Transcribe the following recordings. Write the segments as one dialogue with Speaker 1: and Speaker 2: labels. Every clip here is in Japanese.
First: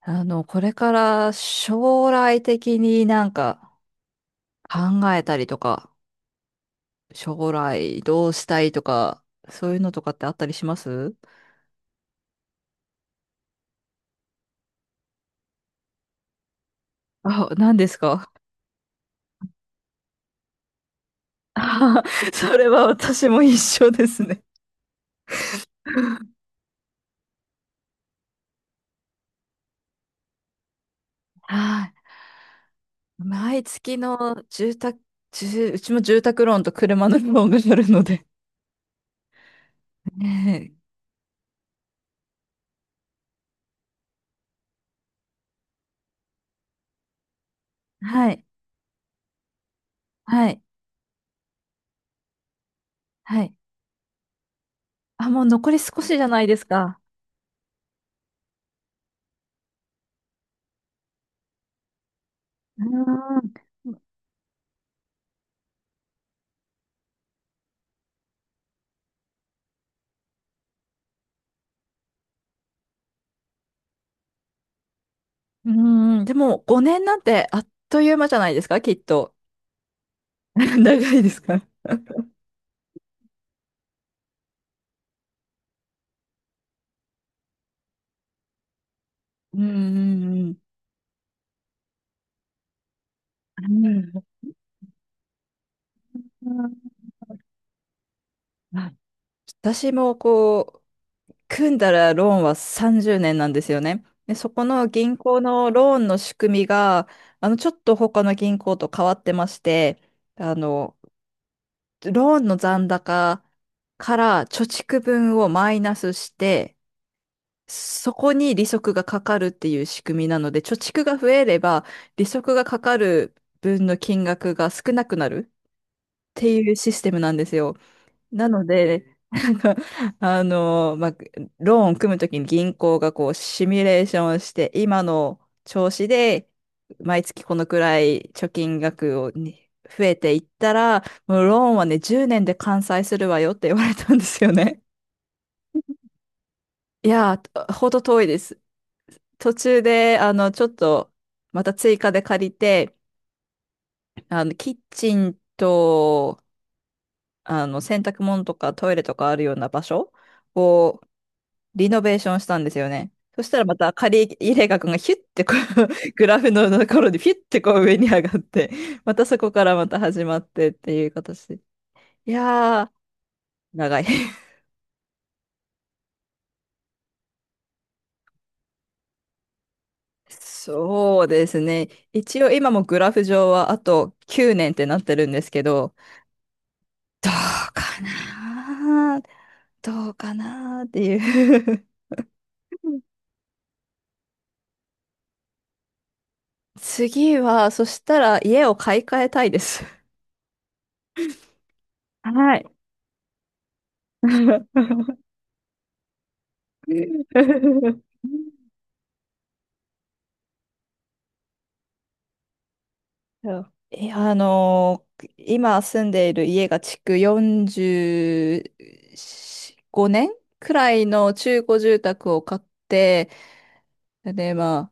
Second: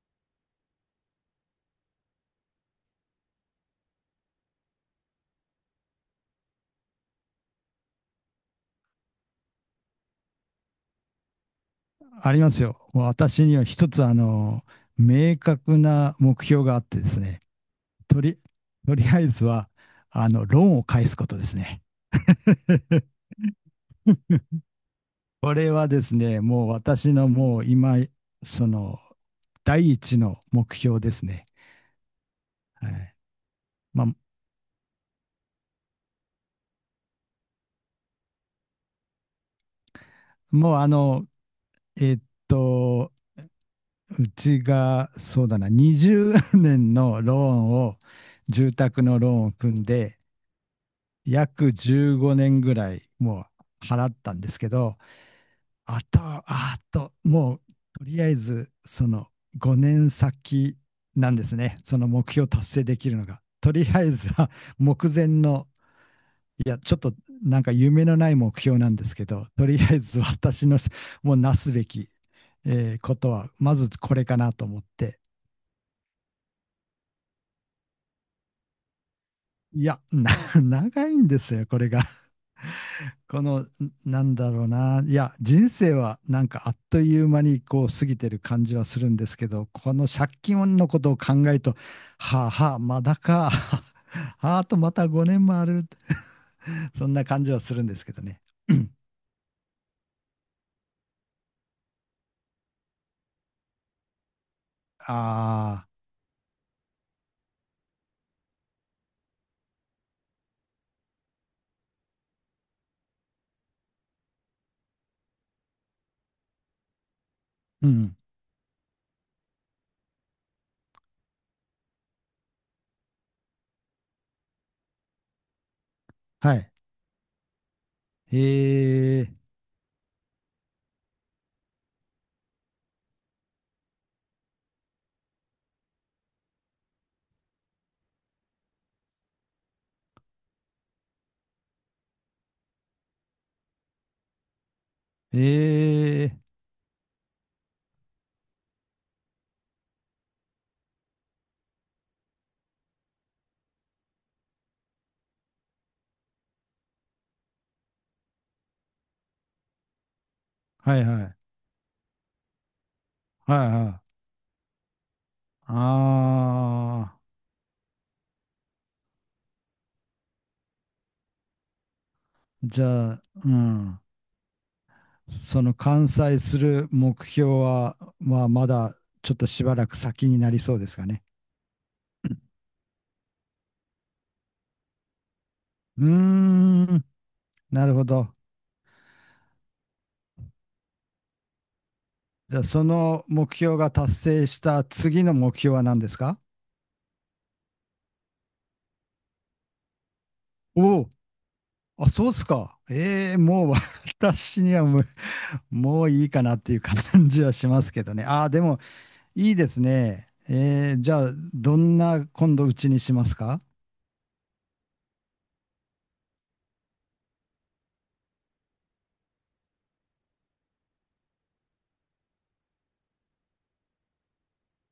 Speaker 1: これから将来的になんか考えたりとか、将来どうしたいとか、そういうのとかってあったりします
Speaker 2: ありますよ。もう私には一つ、明確な目標があってですね、
Speaker 1: あ、何です
Speaker 2: と
Speaker 1: か？
Speaker 2: り、とりあえずは、ローンを返すことですね。
Speaker 1: あ それ は私も一緒ですね。
Speaker 2: これはですね、もう私のもう今、その、第一の目標ですね。
Speaker 1: はい。
Speaker 2: はい。
Speaker 1: 毎月
Speaker 2: まあ、
Speaker 1: の住宅、うちも住宅ローンと車のローンがあるので。
Speaker 2: も
Speaker 1: ね。
Speaker 2: うあの、えーっと、うちが、そうだな、20年のローンを、
Speaker 1: はい。
Speaker 2: 住宅のローンを組んで、
Speaker 1: はい。
Speaker 2: 約15年ぐらい
Speaker 1: は
Speaker 2: も
Speaker 1: い。
Speaker 2: う払ったんですけど、
Speaker 1: あ、もう残り
Speaker 2: あ
Speaker 1: 少し
Speaker 2: と、
Speaker 1: じゃないです
Speaker 2: あ
Speaker 1: か。
Speaker 2: と、もうとりあえずその5年先なんですね。その目標達
Speaker 1: う
Speaker 2: 成できるのが。
Speaker 1: ー
Speaker 2: とりあえずは目前の、いや、ちょっとなんか夢のない目標なんですけど、とりあえず私のもうなすべき、ことは、まずこれかなと思って。
Speaker 1: ん。うーん。でも5年なんてあっという間じゃないですか、きっと。
Speaker 2: いや、 長
Speaker 1: 長
Speaker 2: い
Speaker 1: い
Speaker 2: ん
Speaker 1: で
Speaker 2: で
Speaker 1: す
Speaker 2: す
Speaker 1: か？
Speaker 2: よ、これが。この、なんだろうな。いや、人生はなんかあっという間にこう過ぎてる感じはするんですけ
Speaker 1: うん
Speaker 2: ど、この借
Speaker 1: うん
Speaker 2: 金のことを考えると、はあはあ、まだか。
Speaker 1: う ん
Speaker 2: あとまた5年もある。
Speaker 1: うん。
Speaker 2: そんな感じはするんですけどね。うん。
Speaker 1: あ、私もこう、組んだらローンは30年なんですよね。で、そこの銀行の
Speaker 2: ああ、
Speaker 1: ローンの仕組みが、ちょっと他の銀行と変わってまして、あの、ローンの残高から貯蓄分をマイナスして、
Speaker 2: う
Speaker 1: そ
Speaker 2: ん。
Speaker 1: こに利息がかかるっていう仕組みなので、貯蓄が増えれば、利息がかかる分の金額が少なくなる。て
Speaker 2: は
Speaker 1: い
Speaker 2: い。
Speaker 1: うシステムなんですよ。なので、
Speaker 2: え え、
Speaker 1: なんか、まあ、ローンを組むときに銀行がこう、シミュレーションをして、今の調子で、毎月このくらい貯金額をに増えていったら、もうローンはね、10年で完済するわよって言われたんですよね。
Speaker 2: ええ、
Speaker 1: いやー、ほど遠いです。途中で、ちょっと、また追加で借りて、キッチンと、洗濯物とかトイレとかあるような場所
Speaker 2: は
Speaker 1: を
Speaker 2: いはい。
Speaker 1: リノベーションしたんですよね。そしたら
Speaker 2: はい
Speaker 1: また
Speaker 2: はい。
Speaker 1: 借り入れ額がヒュッてこう グラフのところ
Speaker 2: あ
Speaker 1: で
Speaker 2: あ、
Speaker 1: ヒュッてこう上に上がって、またそこからまた始まってっていう形で。い
Speaker 2: じ
Speaker 1: やー、
Speaker 2: ゃあ、う
Speaker 1: 長
Speaker 2: ん。
Speaker 1: い。
Speaker 2: その完済する目標は、まあ、まだちょっとしばらく先になりそうですか
Speaker 1: そ
Speaker 2: ね。
Speaker 1: うですね。一応今もグラフ上はあと9年ってなってるんですけど、
Speaker 2: うーん、
Speaker 1: どう
Speaker 2: なる
Speaker 1: か
Speaker 2: ほど。
Speaker 1: などうかなっていう。
Speaker 2: じゃあ、そ の目標が達成した次の目標は何ですか？
Speaker 1: 次は、そしたら家を買い替えたいです。
Speaker 2: おお、あ、そうです
Speaker 1: はい。
Speaker 2: か。ええ、もう 私にはもう、もういいかなっていう感じはしますけどね。ああ、でもいいですね。ええ、じゃあ、どんな今度うちにします
Speaker 1: そ
Speaker 2: か？
Speaker 1: ういや、今住んでいる家が築45年くらいの中古住宅を買って、で、まあ、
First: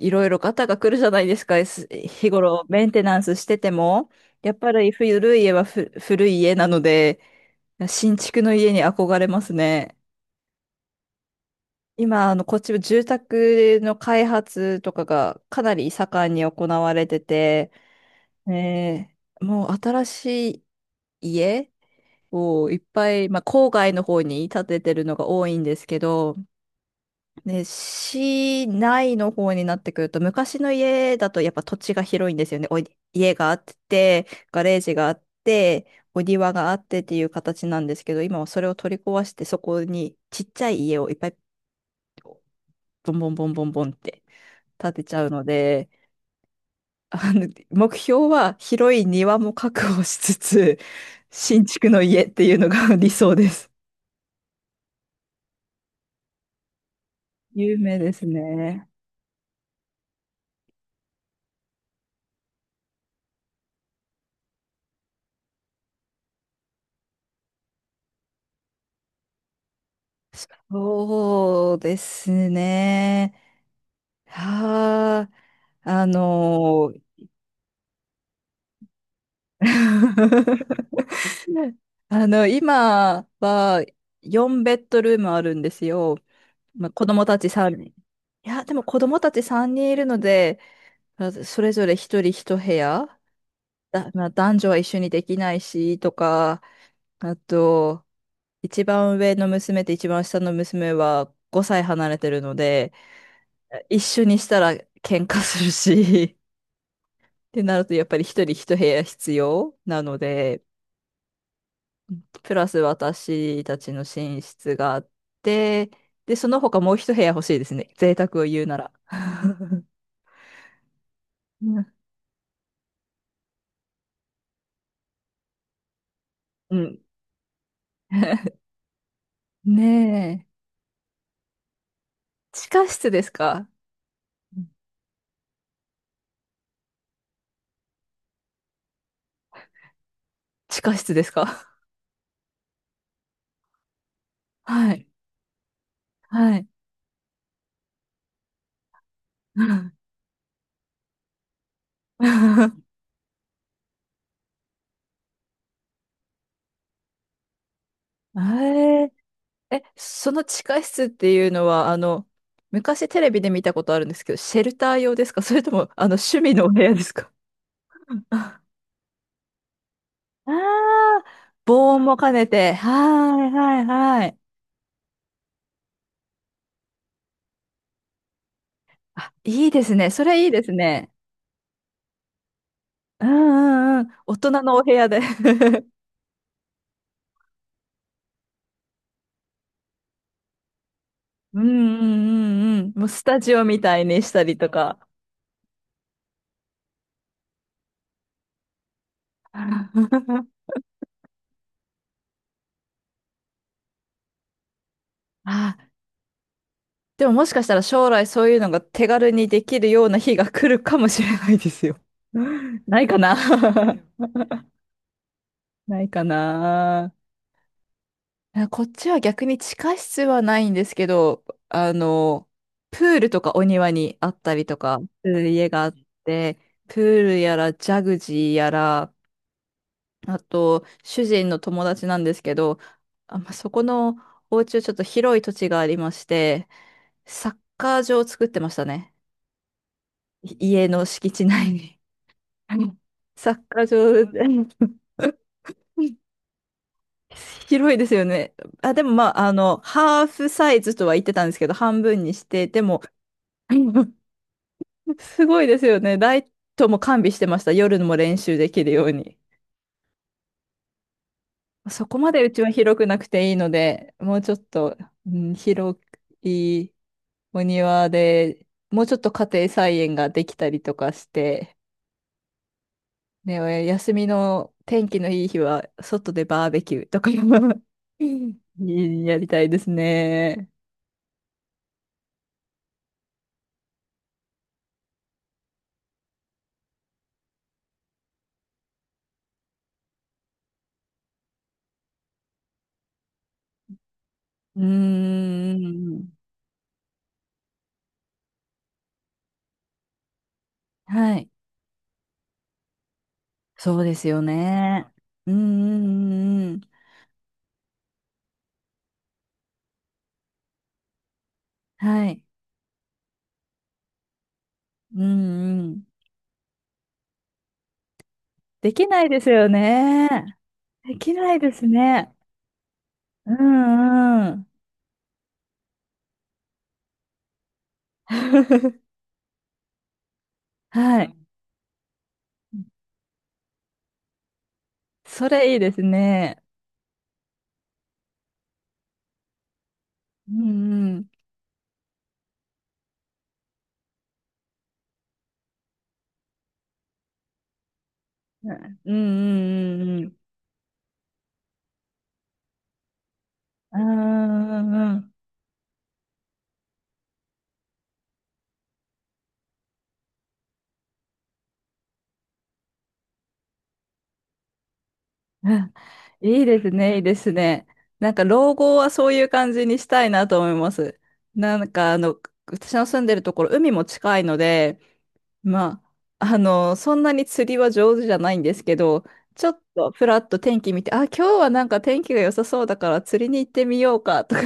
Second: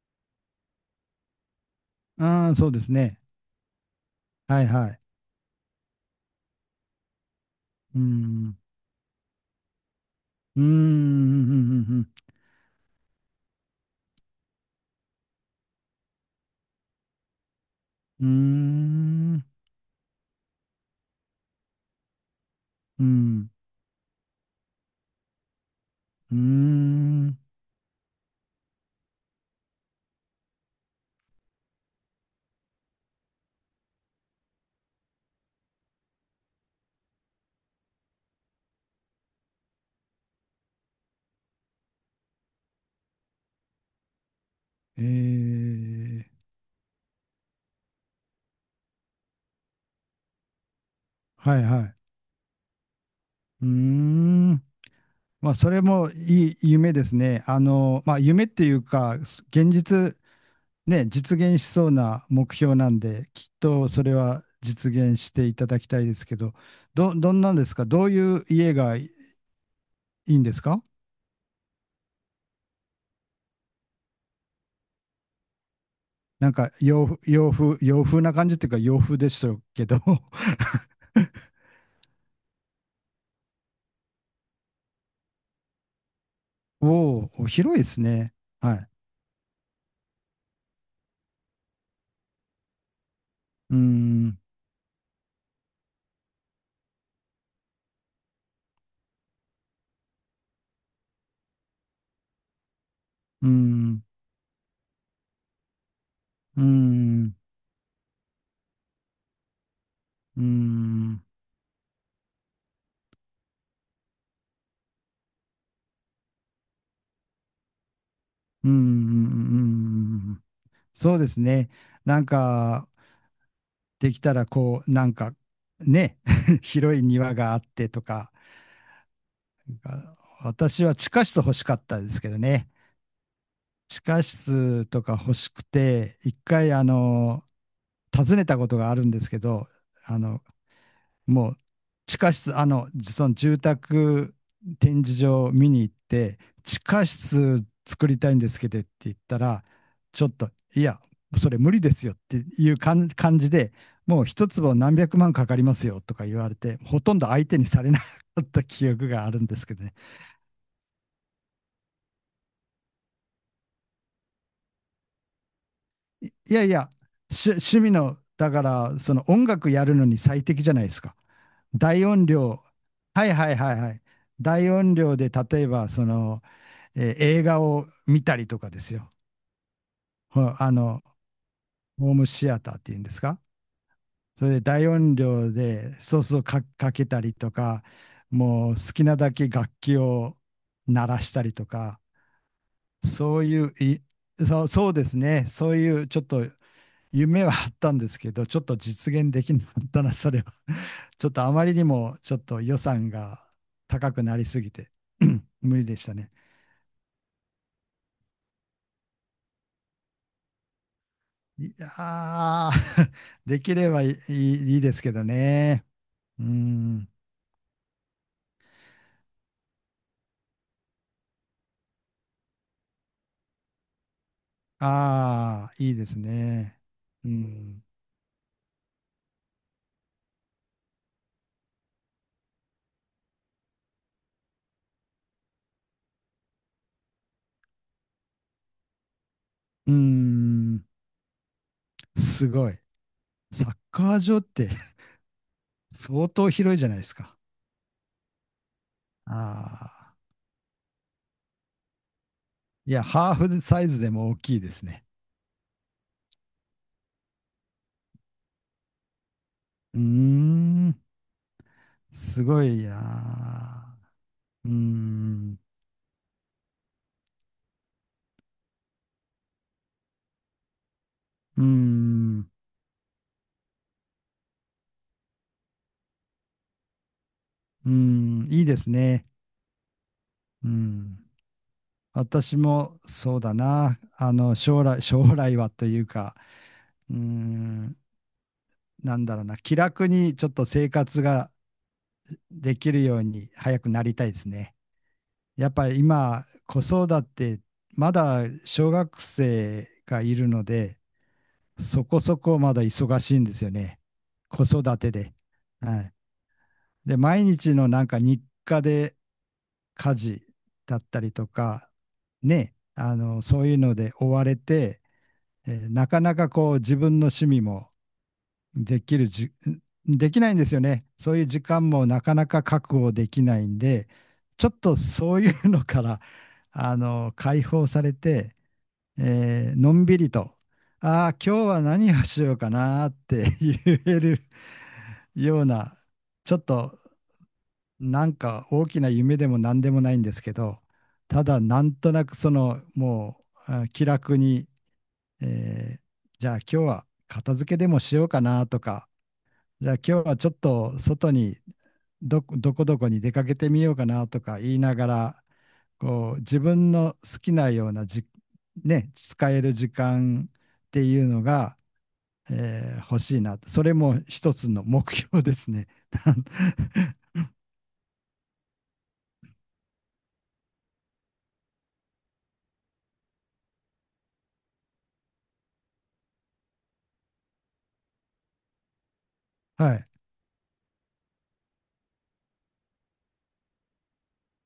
Speaker 1: いろいろガタが来るじゃないですか、
Speaker 2: う
Speaker 1: 日
Speaker 2: ーん、
Speaker 1: 頃
Speaker 2: そうで
Speaker 1: メ
Speaker 2: す
Speaker 1: ンテナ
Speaker 2: ね。
Speaker 1: ンスしてても。やっ
Speaker 2: はい
Speaker 1: ぱ
Speaker 2: は
Speaker 1: り
Speaker 2: い。
Speaker 1: 古い家は古い家なので、
Speaker 2: うー
Speaker 1: 新築の
Speaker 2: ん、
Speaker 1: 家に憧れますね。
Speaker 2: うーん、うん、うん、うん、うん、
Speaker 1: 今、こっちは住宅の開発とかがかなり盛んに行われてて、
Speaker 2: うー
Speaker 1: ねえ、
Speaker 2: ん、
Speaker 1: もう新しい家をいっ
Speaker 2: う
Speaker 1: ぱい、まあ、
Speaker 2: ん、
Speaker 1: 郊外の方に建ててるのが多いんですけ
Speaker 2: う
Speaker 1: ど、
Speaker 2: ーん、
Speaker 1: ね、市内の方になってくると、昔の家だとやっぱ土地が広いんですよね。家があって、ガレージがあって、お庭があってっていう形なんですけど、今はそれを取り壊して、そこにちっちゃい家をいっぱいボンボンボンボンボンって立
Speaker 2: え
Speaker 1: てちゃうので、
Speaker 2: ー、
Speaker 1: 目標は広い庭も確保しつつ、
Speaker 2: はい
Speaker 1: 新
Speaker 2: は
Speaker 1: 築
Speaker 2: い。
Speaker 1: の家っていうのが 理想で
Speaker 2: うー
Speaker 1: す。
Speaker 2: ん、まあ、それもいい夢ですね。
Speaker 1: 有名で
Speaker 2: まあ、
Speaker 1: す
Speaker 2: 夢っていう
Speaker 1: ね。
Speaker 2: か、現実、ね、実現しそうな目標なんで、きっとそれは実現していただきたいですけど、どんなんですか？どういう家がいいんですか
Speaker 1: そうですね。はあ、あ
Speaker 2: なんか
Speaker 1: の
Speaker 2: 洋風、
Speaker 1: ー
Speaker 2: 洋風、洋風な感じっていうか洋風でしたけど。
Speaker 1: 今は4ベッドルームあるんですよ。まあ、子供
Speaker 2: お
Speaker 1: た
Speaker 2: お、
Speaker 1: ち3
Speaker 2: 広いで
Speaker 1: 人。い
Speaker 2: すね。
Speaker 1: や、で
Speaker 2: は
Speaker 1: も
Speaker 2: い。
Speaker 1: 子供たち3人いるので、まあそれぞれ1人1部屋
Speaker 2: うー
Speaker 1: だ、まあ、
Speaker 2: ん。
Speaker 1: 男女は一緒にできないし、とか、あと、一番上の娘と一番下の娘は5歳離れてるので、
Speaker 2: うー
Speaker 1: 一
Speaker 2: ん、
Speaker 1: 緒にしたら喧嘩するし、
Speaker 2: うー
Speaker 1: っ
Speaker 2: ん、
Speaker 1: てなるとやっぱり一人一部屋必要なの
Speaker 2: うー
Speaker 1: で、
Speaker 2: ん、う
Speaker 1: プラス私たちの寝室があって、で、その他もう一部屋欲しいですね。贅沢を言う
Speaker 2: ーん、
Speaker 1: な
Speaker 2: う
Speaker 1: ら。
Speaker 2: ー ん、そうです
Speaker 1: う
Speaker 2: ね。
Speaker 1: ん
Speaker 2: なんか、できたらこう、なんか、ね、
Speaker 1: う
Speaker 2: 広
Speaker 1: ん。
Speaker 2: い庭があってとか、
Speaker 1: ね
Speaker 2: あ
Speaker 1: え。
Speaker 2: 私は地下室欲しかったですけど
Speaker 1: 地
Speaker 2: ね。
Speaker 1: 下室ですか？
Speaker 2: 地下
Speaker 1: うん。
Speaker 2: 室とか欲しくて、一回、訪ねたことがあるんですけど、あの、
Speaker 1: 地下室です
Speaker 2: もう
Speaker 1: か？
Speaker 2: 地下室、その住宅
Speaker 1: は
Speaker 2: 展
Speaker 1: い。
Speaker 2: 示場を見に行って、
Speaker 1: はい。
Speaker 2: 地下室作りたいんですけどって言ったら、ちょっと、いや、それ無理ですよっていう 感じで、もう一坪何百万かかりますよとか言われて、ほとんど相手にされなかった記憶
Speaker 1: え
Speaker 2: があるんですけ
Speaker 1: え、
Speaker 2: どね。
Speaker 1: その地下室っていうのは、昔テレビで見たことあるんですけど、シェルター用ですか？ それとも、
Speaker 2: い
Speaker 1: 趣
Speaker 2: い
Speaker 1: 味
Speaker 2: や
Speaker 1: のお
Speaker 2: い
Speaker 1: 部
Speaker 2: や、
Speaker 1: 屋ですか？
Speaker 2: 趣味の、だ
Speaker 1: あ
Speaker 2: から、その音楽やるのに最
Speaker 1: あー、
Speaker 2: 適じゃないですか。
Speaker 1: 防音
Speaker 2: 大
Speaker 1: も
Speaker 2: 音
Speaker 1: 兼ね
Speaker 2: 量、
Speaker 1: て。
Speaker 2: はい
Speaker 1: はい
Speaker 2: はいは
Speaker 1: は
Speaker 2: い
Speaker 1: い
Speaker 2: はい。
Speaker 1: はい。
Speaker 2: 大音量で、例えば、映画を見たりとかですよ。
Speaker 1: あ、いいですね。それいいで
Speaker 2: あ
Speaker 1: す
Speaker 2: の、
Speaker 1: ね。
Speaker 2: ホームシアターっていうんです
Speaker 1: う
Speaker 2: か？
Speaker 1: んうんうん。大
Speaker 2: そ
Speaker 1: 人
Speaker 2: れで
Speaker 1: のお
Speaker 2: 大
Speaker 1: 部屋
Speaker 2: 音
Speaker 1: で。
Speaker 2: 量 でソースをかけたりとか、もう好きなだけ楽器を鳴らしたり
Speaker 1: うん
Speaker 2: と
Speaker 1: う
Speaker 2: か、
Speaker 1: んうんうん。もうス
Speaker 2: そ
Speaker 1: タ
Speaker 2: う
Speaker 1: ジオ
Speaker 2: いう
Speaker 1: みた
Speaker 2: い
Speaker 1: いにしたり
Speaker 2: そ
Speaker 1: と
Speaker 2: う、そう
Speaker 1: か。
Speaker 2: ですね、そういうちょっと夢はあったんですけど、ちょっと実現できなかったな、それは。ちょっとあまりにもちょっと予算が高くなりすぎて、
Speaker 1: あ、
Speaker 2: 無理でしたね。
Speaker 1: でももしかしたら将来そういうのが手軽にできるような日が来るかもしれないで
Speaker 2: い
Speaker 1: す
Speaker 2: や
Speaker 1: よ。ない
Speaker 2: ー。
Speaker 1: かな。
Speaker 2: できればいいですけどね。
Speaker 1: ないか
Speaker 2: うん。
Speaker 1: な。いや、こっちは逆に地下室はないんですけど、あの、プールとかお庭にあったりとかする家
Speaker 2: ああ、
Speaker 1: があ
Speaker 2: い
Speaker 1: っ
Speaker 2: いです
Speaker 1: て、
Speaker 2: ね。
Speaker 1: プー
Speaker 2: う
Speaker 1: ルやら
Speaker 2: ん。
Speaker 1: ジャグジーやら、あと主人の友達なんですけど、あ、まあ、そこのお家はちょっと広い土地がありまして、サッカー場を作ってましたね。
Speaker 2: うん。
Speaker 1: 家の敷地内に。
Speaker 2: すごい。
Speaker 1: うん。サッ
Speaker 2: サッ
Speaker 1: カー
Speaker 2: カー
Speaker 1: 場
Speaker 2: 場って
Speaker 1: で。
Speaker 2: 相 当広いじゃないですか。
Speaker 1: 広いですよね。あ、でもまあ、
Speaker 2: ああ。
Speaker 1: ハーフサイズとは言ってたんですけど、半分にして、で
Speaker 2: い
Speaker 1: も、
Speaker 2: や、ハーフ
Speaker 1: う
Speaker 2: サイズで
Speaker 1: ん、
Speaker 2: も大きいですね。
Speaker 1: すごいですよね。ライトも完備してました。夜も練習できるように。
Speaker 2: うーん。
Speaker 1: そこまで
Speaker 2: す
Speaker 1: うち
Speaker 2: ご
Speaker 1: は
Speaker 2: い
Speaker 1: 広くなくていいの
Speaker 2: な
Speaker 1: で、もうちょっ
Speaker 2: ー。うー
Speaker 1: と、うん、
Speaker 2: ん。
Speaker 1: 広いお庭で、もうちょっと家庭菜園ができたりとかし
Speaker 2: うー
Speaker 1: て、
Speaker 2: ん。
Speaker 1: ね、休みの天気のいい日は、外でバーベキューとか
Speaker 2: うーん。いいです ね。
Speaker 1: やりたいです
Speaker 2: う
Speaker 1: ね。
Speaker 2: ん。私もそうだな。将来はというか、うーん、なんだろうな。気楽にちょっと生活ができるように早くなりたいですね。
Speaker 1: うー
Speaker 2: やっぱり
Speaker 1: ん。
Speaker 2: 今、子育て、まだ小学生がいるので、
Speaker 1: はい。
Speaker 2: そこそこまだ忙しいんですよ
Speaker 1: そ
Speaker 2: ね。
Speaker 1: うですよ
Speaker 2: 子育
Speaker 1: ね。
Speaker 2: てで。
Speaker 1: う
Speaker 2: はい。
Speaker 1: んんん。
Speaker 2: で、毎日のなんか日課で家事だったりとか、
Speaker 1: はい。
Speaker 2: ね、そういうので追われて、
Speaker 1: うんうん。
Speaker 2: なかなかこう自分の趣味も
Speaker 1: で
Speaker 2: で
Speaker 1: き
Speaker 2: き
Speaker 1: ない
Speaker 2: る
Speaker 1: です
Speaker 2: じ、
Speaker 1: よね。
Speaker 2: できないんですよね。
Speaker 1: で
Speaker 2: そ
Speaker 1: き
Speaker 2: ういう
Speaker 1: ない
Speaker 2: 時
Speaker 1: です
Speaker 2: 間もな
Speaker 1: ね。
Speaker 2: かなか確保でき
Speaker 1: う
Speaker 2: ないんで、
Speaker 1: んうん。
Speaker 2: ちょっとそういうのから、解放されて、のんびりと、
Speaker 1: は
Speaker 2: あ
Speaker 1: い。
Speaker 2: あ、今日は何をしようかなーって言える
Speaker 1: そ
Speaker 2: よう
Speaker 1: れいいで
Speaker 2: な、
Speaker 1: す
Speaker 2: ちょ
Speaker 1: ね。
Speaker 2: っとなんか大きな夢でも何でもないんです
Speaker 1: う
Speaker 2: けど、
Speaker 1: んうん。
Speaker 2: ただなんとなくそのもうあ気楽にえーじゃあ今日は片付けでもしようかな
Speaker 1: う
Speaker 2: と
Speaker 1: ん
Speaker 2: か、
Speaker 1: う
Speaker 2: じゃあ
Speaker 1: んうん
Speaker 2: 今
Speaker 1: う
Speaker 2: 日
Speaker 1: ん。
Speaker 2: はちょっと外にどこどこどこに出かけてみよう
Speaker 1: うん
Speaker 2: かなとか言い
Speaker 1: う
Speaker 2: なが
Speaker 1: んうん。
Speaker 2: ら、こう自分の好きなような、ね、使える時間っていうのが、欲しいな。それも一つの目標で す
Speaker 1: う
Speaker 2: ね。
Speaker 1: ん、 いいですね、いいですね。なんか老後はそういう感じにしたいなと思います。なんか私の住んでるところ、海も近いので、まあ、そんなに釣りは上手じゃないんですけど、ちょっ
Speaker 2: はい。
Speaker 1: とふらっと天気見て、あ、今日はなんか天気が良さそうだから釣りに行ってみようかとか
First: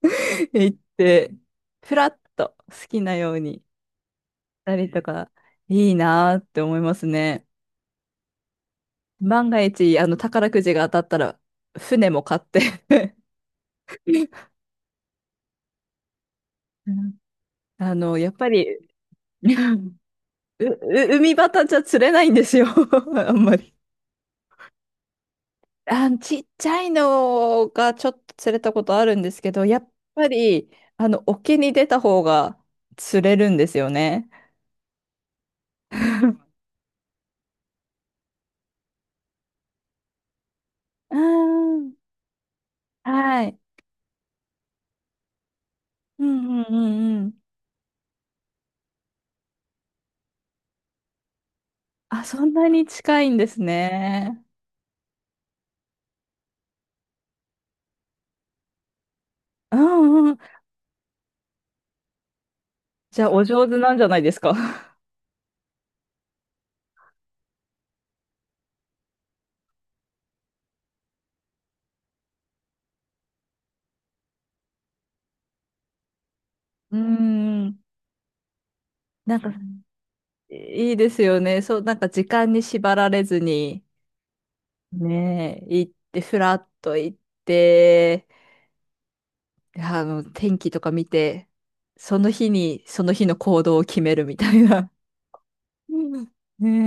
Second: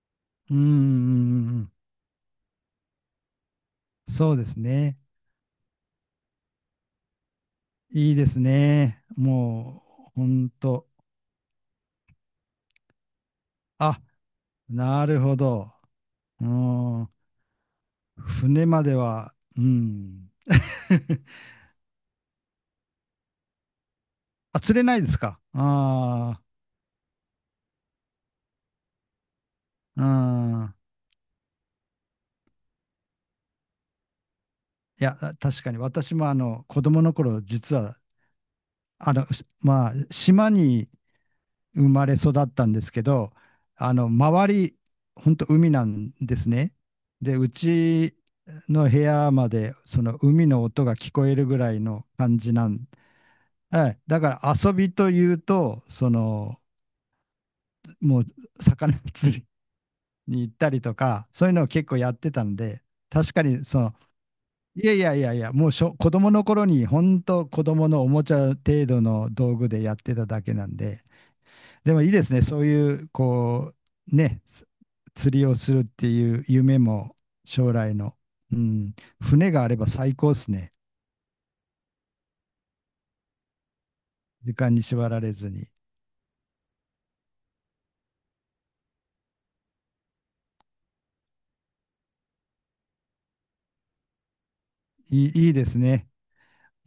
Speaker 2: うんうん
Speaker 1: 言って、
Speaker 2: うんん。
Speaker 1: ふらっと好きなようにし
Speaker 2: そうです
Speaker 1: たり
Speaker 2: ね。
Speaker 1: とか、いいなーって思いますね。
Speaker 2: いいですね。
Speaker 1: 万が
Speaker 2: も
Speaker 1: 一、
Speaker 2: う、ほ
Speaker 1: 宝
Speaker 2: ん
Speaker 1: くじが
Speaker 2: と。
Speaker 1: 当たったら、船も買って。
Speaker 2: あ、なるほど。う
Speaker 1: う
Speaker 2: ん。
Speaker 1: ん。やっぱ
Speaker 2: 船
Speaker 1: り、
Speaker 2: までは、
Speaker 1: う
Speaker 2: う
Speaker 1: ん、
Speaker 2: ん。
Speaker 1: う、海端じゃ釣れないんですよ。 あんまり。
Speaker 2: あ、釣れないですか
Speaker 1: あ、ち
Speaker 2: あ。
Speaker 1: っちゃいのがちょっと釣れたことあるんですけど、やっ
Speaker 2: あ、う
Speaker 1: ぱり、
Speaker 2: ん。
Speaker 1: 沖に出た方が釣れるんですよね。
Speaker 2: いや、確かに私もあの、子供の頃、実は、あの、まあ、島に
Speaker 1: う
Speaker 2: 生
Speaker 1: ん、
Speaker 2: まれ育ったんですけど、
Speaker 1: はい。
Speaker 2: あの、周り、本当海なん
Speaker 1: う
Speaker 2: です
Speaker 1: んうん
Speaker 2: ね。
Speaker 1: うんうん。
Speaker 2: で、うちの部屋まで、その海の音が聞こえるぐらいの
Speaker 1: あ、
Speaker 2: 感
Speaker 1: そん
Speaker 2: じ
Speaker 1: な
Speaker 2: な
Speaker 1: に
Speaker 2: ん。
Speaker 1: 近いんです
Speaker 2: はい。だか
Speaker 1: ね。
Speaker 2: ら遊びというと、もう魚釣り
Speaker 1: うんうん。
Speaker 2: に行ったりとか、そういうのを結構やってたんで、
Speaker 1: じゃあ、
Speaker 2: 確か
Speaker 1: お
Speaker 2: に
Speaker 1: 上手
Speaker 2: そ
Speaker 1: な
Speaker 2: の、
Speaker 1: んじゃないですか。
Speaker 2: いやいや、もう子供の頃に本当子供のおもちゃ程度の道具でやってただけなんで、でもいいですね、そういうこう、ね、釣りをするっていう夢
Speaker 1: ん
Speaker 2: も
Speaker 1: う
Speaker 2: 将
Speaker 1: ん。
Speaker 2: 来の、うん、
Speaker 1: なんか、
Speaker 2: 船があれば最高ですね。
Speaker 1: いいですよね。そう、なんか時間に縛られずに、
Speaker 2: 時間に縛られず
Speaker 1: ね
Speaker 2: に。
Speaker 1: え、行って、ふらっと行って、で天気とか見て、その日に、その日の行動を決めるみたいな。
Speaker 2: いいです
Speaker 1: う
Speaker 2: ね。
Speaker 1: ん、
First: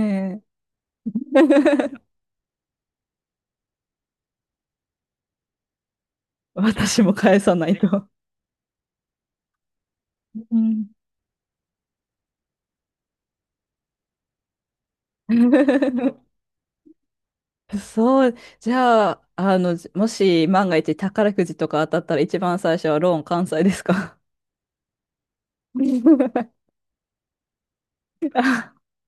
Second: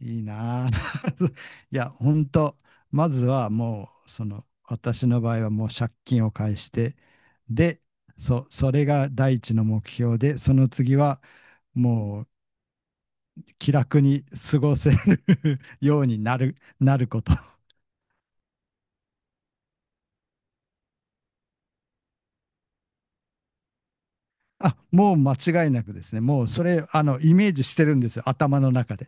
Speaker 2: いいなあ。
Speaker 1: え。
Speaker 2: いや、本当まずはもう、その、私の場合はもう借金を返して、
Speaker 1: 私も返さない
Speaker 2: で、
Speaker 1: と。
Speaker 2: それが第一の目標で、そ
Speaker 1: う
Speaker 2: の
Speaker 1: ん
Speaker 2: 次はもう気楽に過ごせる ようになること。
Speaker 1: そう、じゃあ、もし万が一宝くじとか当たったら一番最初はローン完済ですか？
Speaker 2: あ、もう間違いなくですね。もう それ、あの、イメージしてるんですよ。頭
Speaker 1: あ、
Speaker 2: の中で。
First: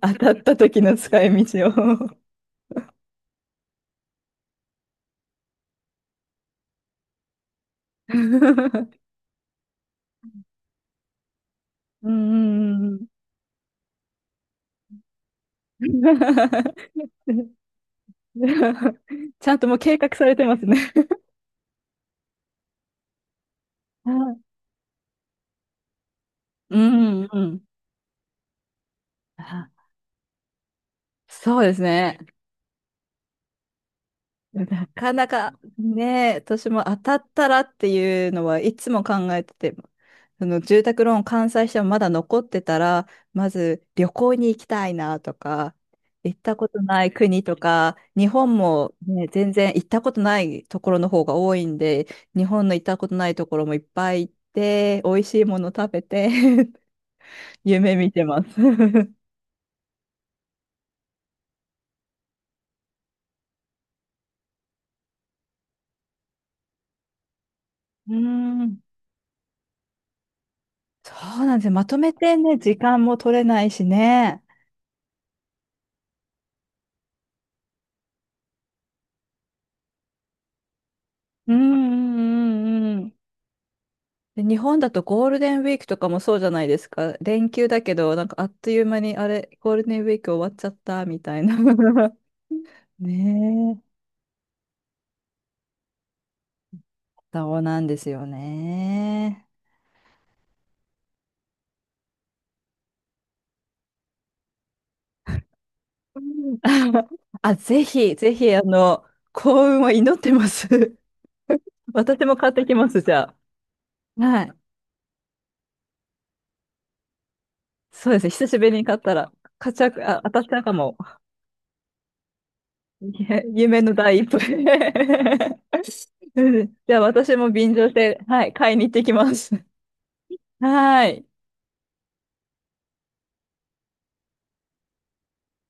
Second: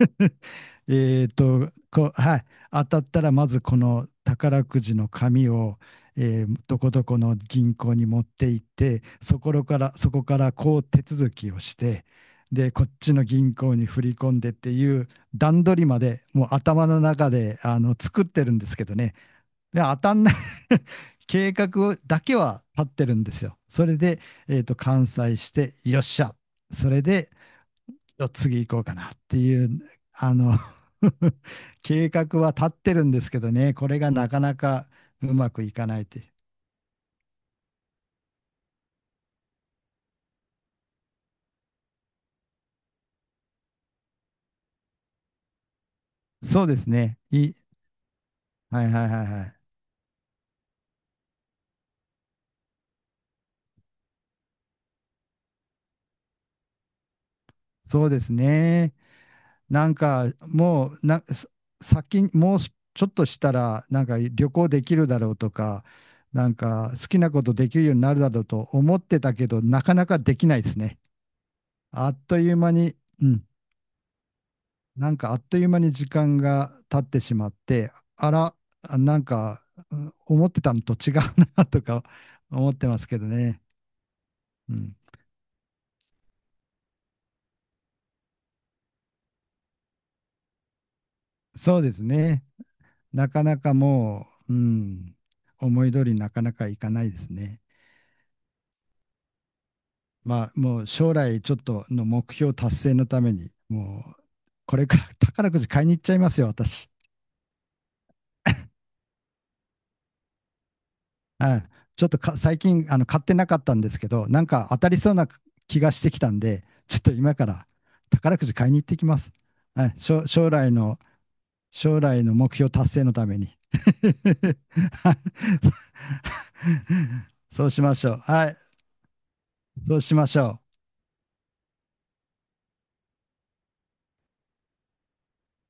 Speaker 1: 当たった時の使
Speaker 2: えー
Speaker 1: い道
Speaker 2: と、
Speaker 1: を。
Speaker 2: こう、はい。当たったら、まずこの宝くじの紙を、えーどこどこの銀行に持って行って、そこからこう手続きをして、
Speaker 1: うん
Speaker 2: で、
Speaker 1: う
Speaker 2: こ
Speaker 1: ん
Speaker 2: っ
Speaker 1: うん
Speaker 2: ちの銀行に振り込んでっていう段取り
Speaker 1: う
Speaker 2: ま
Speaker 1: ん。
Speaker 2: で、もう頭の中で、あの、作ってるんですけどね。
Speaker 1: ちゃんともう
Speaker 2: で、
Speaker 1: 計
Speaker 2: 当た
Speaker 1: 画
Speaker 2: ん
Speaker 1: さ
Speaker 2: な
Speaker 1: れ
Speaker 2: い
Speaker 1: てますね。
Speaker 2: 計画をだけは立ってるんですよ。それ
Speaker 1: う
Speaker 2: で、
Speaker 1: ん
Speaker 2: えーと、完済して、よっしゃ。
Speaker 1: う
Speaker 2: それ
Speaker 1: ん
Speaker 2: で、
Speaker 1: うん。
Speaker 2: 次行こうかなってい
Speaker 1: あ、
Speaker 2: う、あの、
Speaker 1: そうです
Speaker 2: 計
Speaker 1: ね。
Speaker 2: 画は立ってるんですけどね、これがなかな
Speaker 1: な
Speaker 2: か
Speaker 1: かな
Speaker 2: うま
Speaker 1: か
Speaker 2: くいかないって。
Speaker 1: ね、私も当たったらっていうのはいつも考えてて、その住宅ローン完済してもまだ残ってたら、まず旅行に行きたいなとか、行った
Speaker 2: そ
Speaker 1: こ
Speaker 2: うで
Speaker 1: と
Speaker 2: す
Speaker 1: ない
Speaker 2: ね。
Speaker 1: 国とか、日本
Speaker 2: はい
Speaker 1: も、
Speaker 2: はいはい
Speaker 1: ね、
Speaker 2: は
Speaker 1: 全
Speaker 2: い。
Speaker 1: 然行ったことないところの方が多いんで、日本の行ったことないところもいっぱい行って、美味しいもの食べて。 夢
Speaker 2: そう
Speaker 1: 見
Speaker 2: で
Speaker 1: て
Speaker 2: す
Speaker 1: ます。
Speaker 2: ね。
Speaker 1: う
Speaker 2: なんかもうな、さ先に、もうちょっとしたら、なんか旅行できるだろうとか、なんか好きなことできるように
Speaker 1: ー
Speaker 2: なるだろうと
Speaker 1: ん、
Speaker 2: 思ってたけど、なかなかできないですね。
Speaker 1: そうなんですよ。まと
Speaker 2: あ
Speaker 1: め
Speaker 2: っ
Speaker 1: て
Speaker 2: とい
Speaker 1: ね、
Speaker 2: う間
Speaker 1: 時
Speaker 2: に、
Speaker 1: 間も
Speaker 2: う
Speaker 1: 取れ
Speaker 2: ん、
Speaker 1: ないしね。
Speaker 2: なんかあっという間に時間が経ってしまって、あら、なんか、うん、思ってたのと違う
Speaker 1: うんう
Speaker 2: な とか
Speaker 1: ん
Speaker 2: 思って
Speaker 1: う
Speaker 2: ま
Speaker 1: んう
Speaker 2: す
Speaker 1: ん。
Speaker 2: けどね。
Speaker 1: で、日
Speaker 2: う
Speaker 1: 本だ
Speaker 2: ん。
Speaker 1: とゴールデンウィークとかもそうじゃないですか。連休だけど、なんかあっという間に、あれ、ゴールデンウィーク終わっちゃったみたいな。
Speaker 2: そうです ね。なかな
Speaker 1: ね
Speaker 2: か
Speaker 1: え、
Speaker 2: もう、うん、思い通りになかなかいかないです
Speaker 1: そ
Speaker 2: ね。
Speaker 1: うなんですよね。
Speaker 2: まあ、もう将来ちょっとの目標達成のために、もう、これから宝くじ買いに行っちゃ
Speaker 1: う
Speaker 2: いますよ、
Speaker 1: ん
Speaker 2: 私。
Speaker 1: あ、ぜひ、ぜひ、幸運を祈ってます。
Speaker 2: ちょっと
Speaker 1: 私も
Speaker 2: か
Speaker 1: 買っ
Speaker 2: 最
Speaker 1: てき
Speaker 2: 近
Speaker 1: ま
Speaker 2: あ
Speaker 1: す、
Speaker 2: の
Speaker 1: じ
Speaker 2: 買って
Speaker 1: ゃ
Speaker 2: なかったんですけ
Speaker 1: あ。
Speaker 2: ど、な
Speaker 1: は
Speaker 2: ん
Speaker 1: い。
Speaker 2: か当たりそうな気がしてきたんで、ちょっと今から
Speaker 1: そうですね、
Speaker 2: 宝く
Speaker 1: 久
Speaker 2: じ
Speaker 1: しぶ
Speaker 2: 買
Speaker 1: り
Speaker 2: いに
Speaker 1: に
Speaker 2: 行っ
Speaker 1: 買
Speaker 2: て
Speaker 1: っ
Speaker 2: き
Speaker 1: た
Speaker 2: ま
Speaker 1: ら、
Speaker 2: す。
Speaker 1: 買っち
Speaker 2: は
Speaker 1: ゃう、
Speaker 2: い、
Speaker 1: あ、当たっちゃうかも。
Speaker 2: 将来の目標達 成
Speaker 1: い
Speaker 2: のため
Speaker 1: や、
Speaker 2: に。
Speaker 1: 夢 の第一歩。うん、じゃあ私も
Speaker 2: そう
Speaker 1: 便
Speaker 2: し
Speaker 1: 乗し
Speaker 2: ましょう。
Speaker 1: て、は
Speaker 2: は
Speaker 1: い、
Speaker 2: い、
Speaker 1: 買いに行ってきます。
Speaker 2: そうしましょう。
Speaker 1: はい。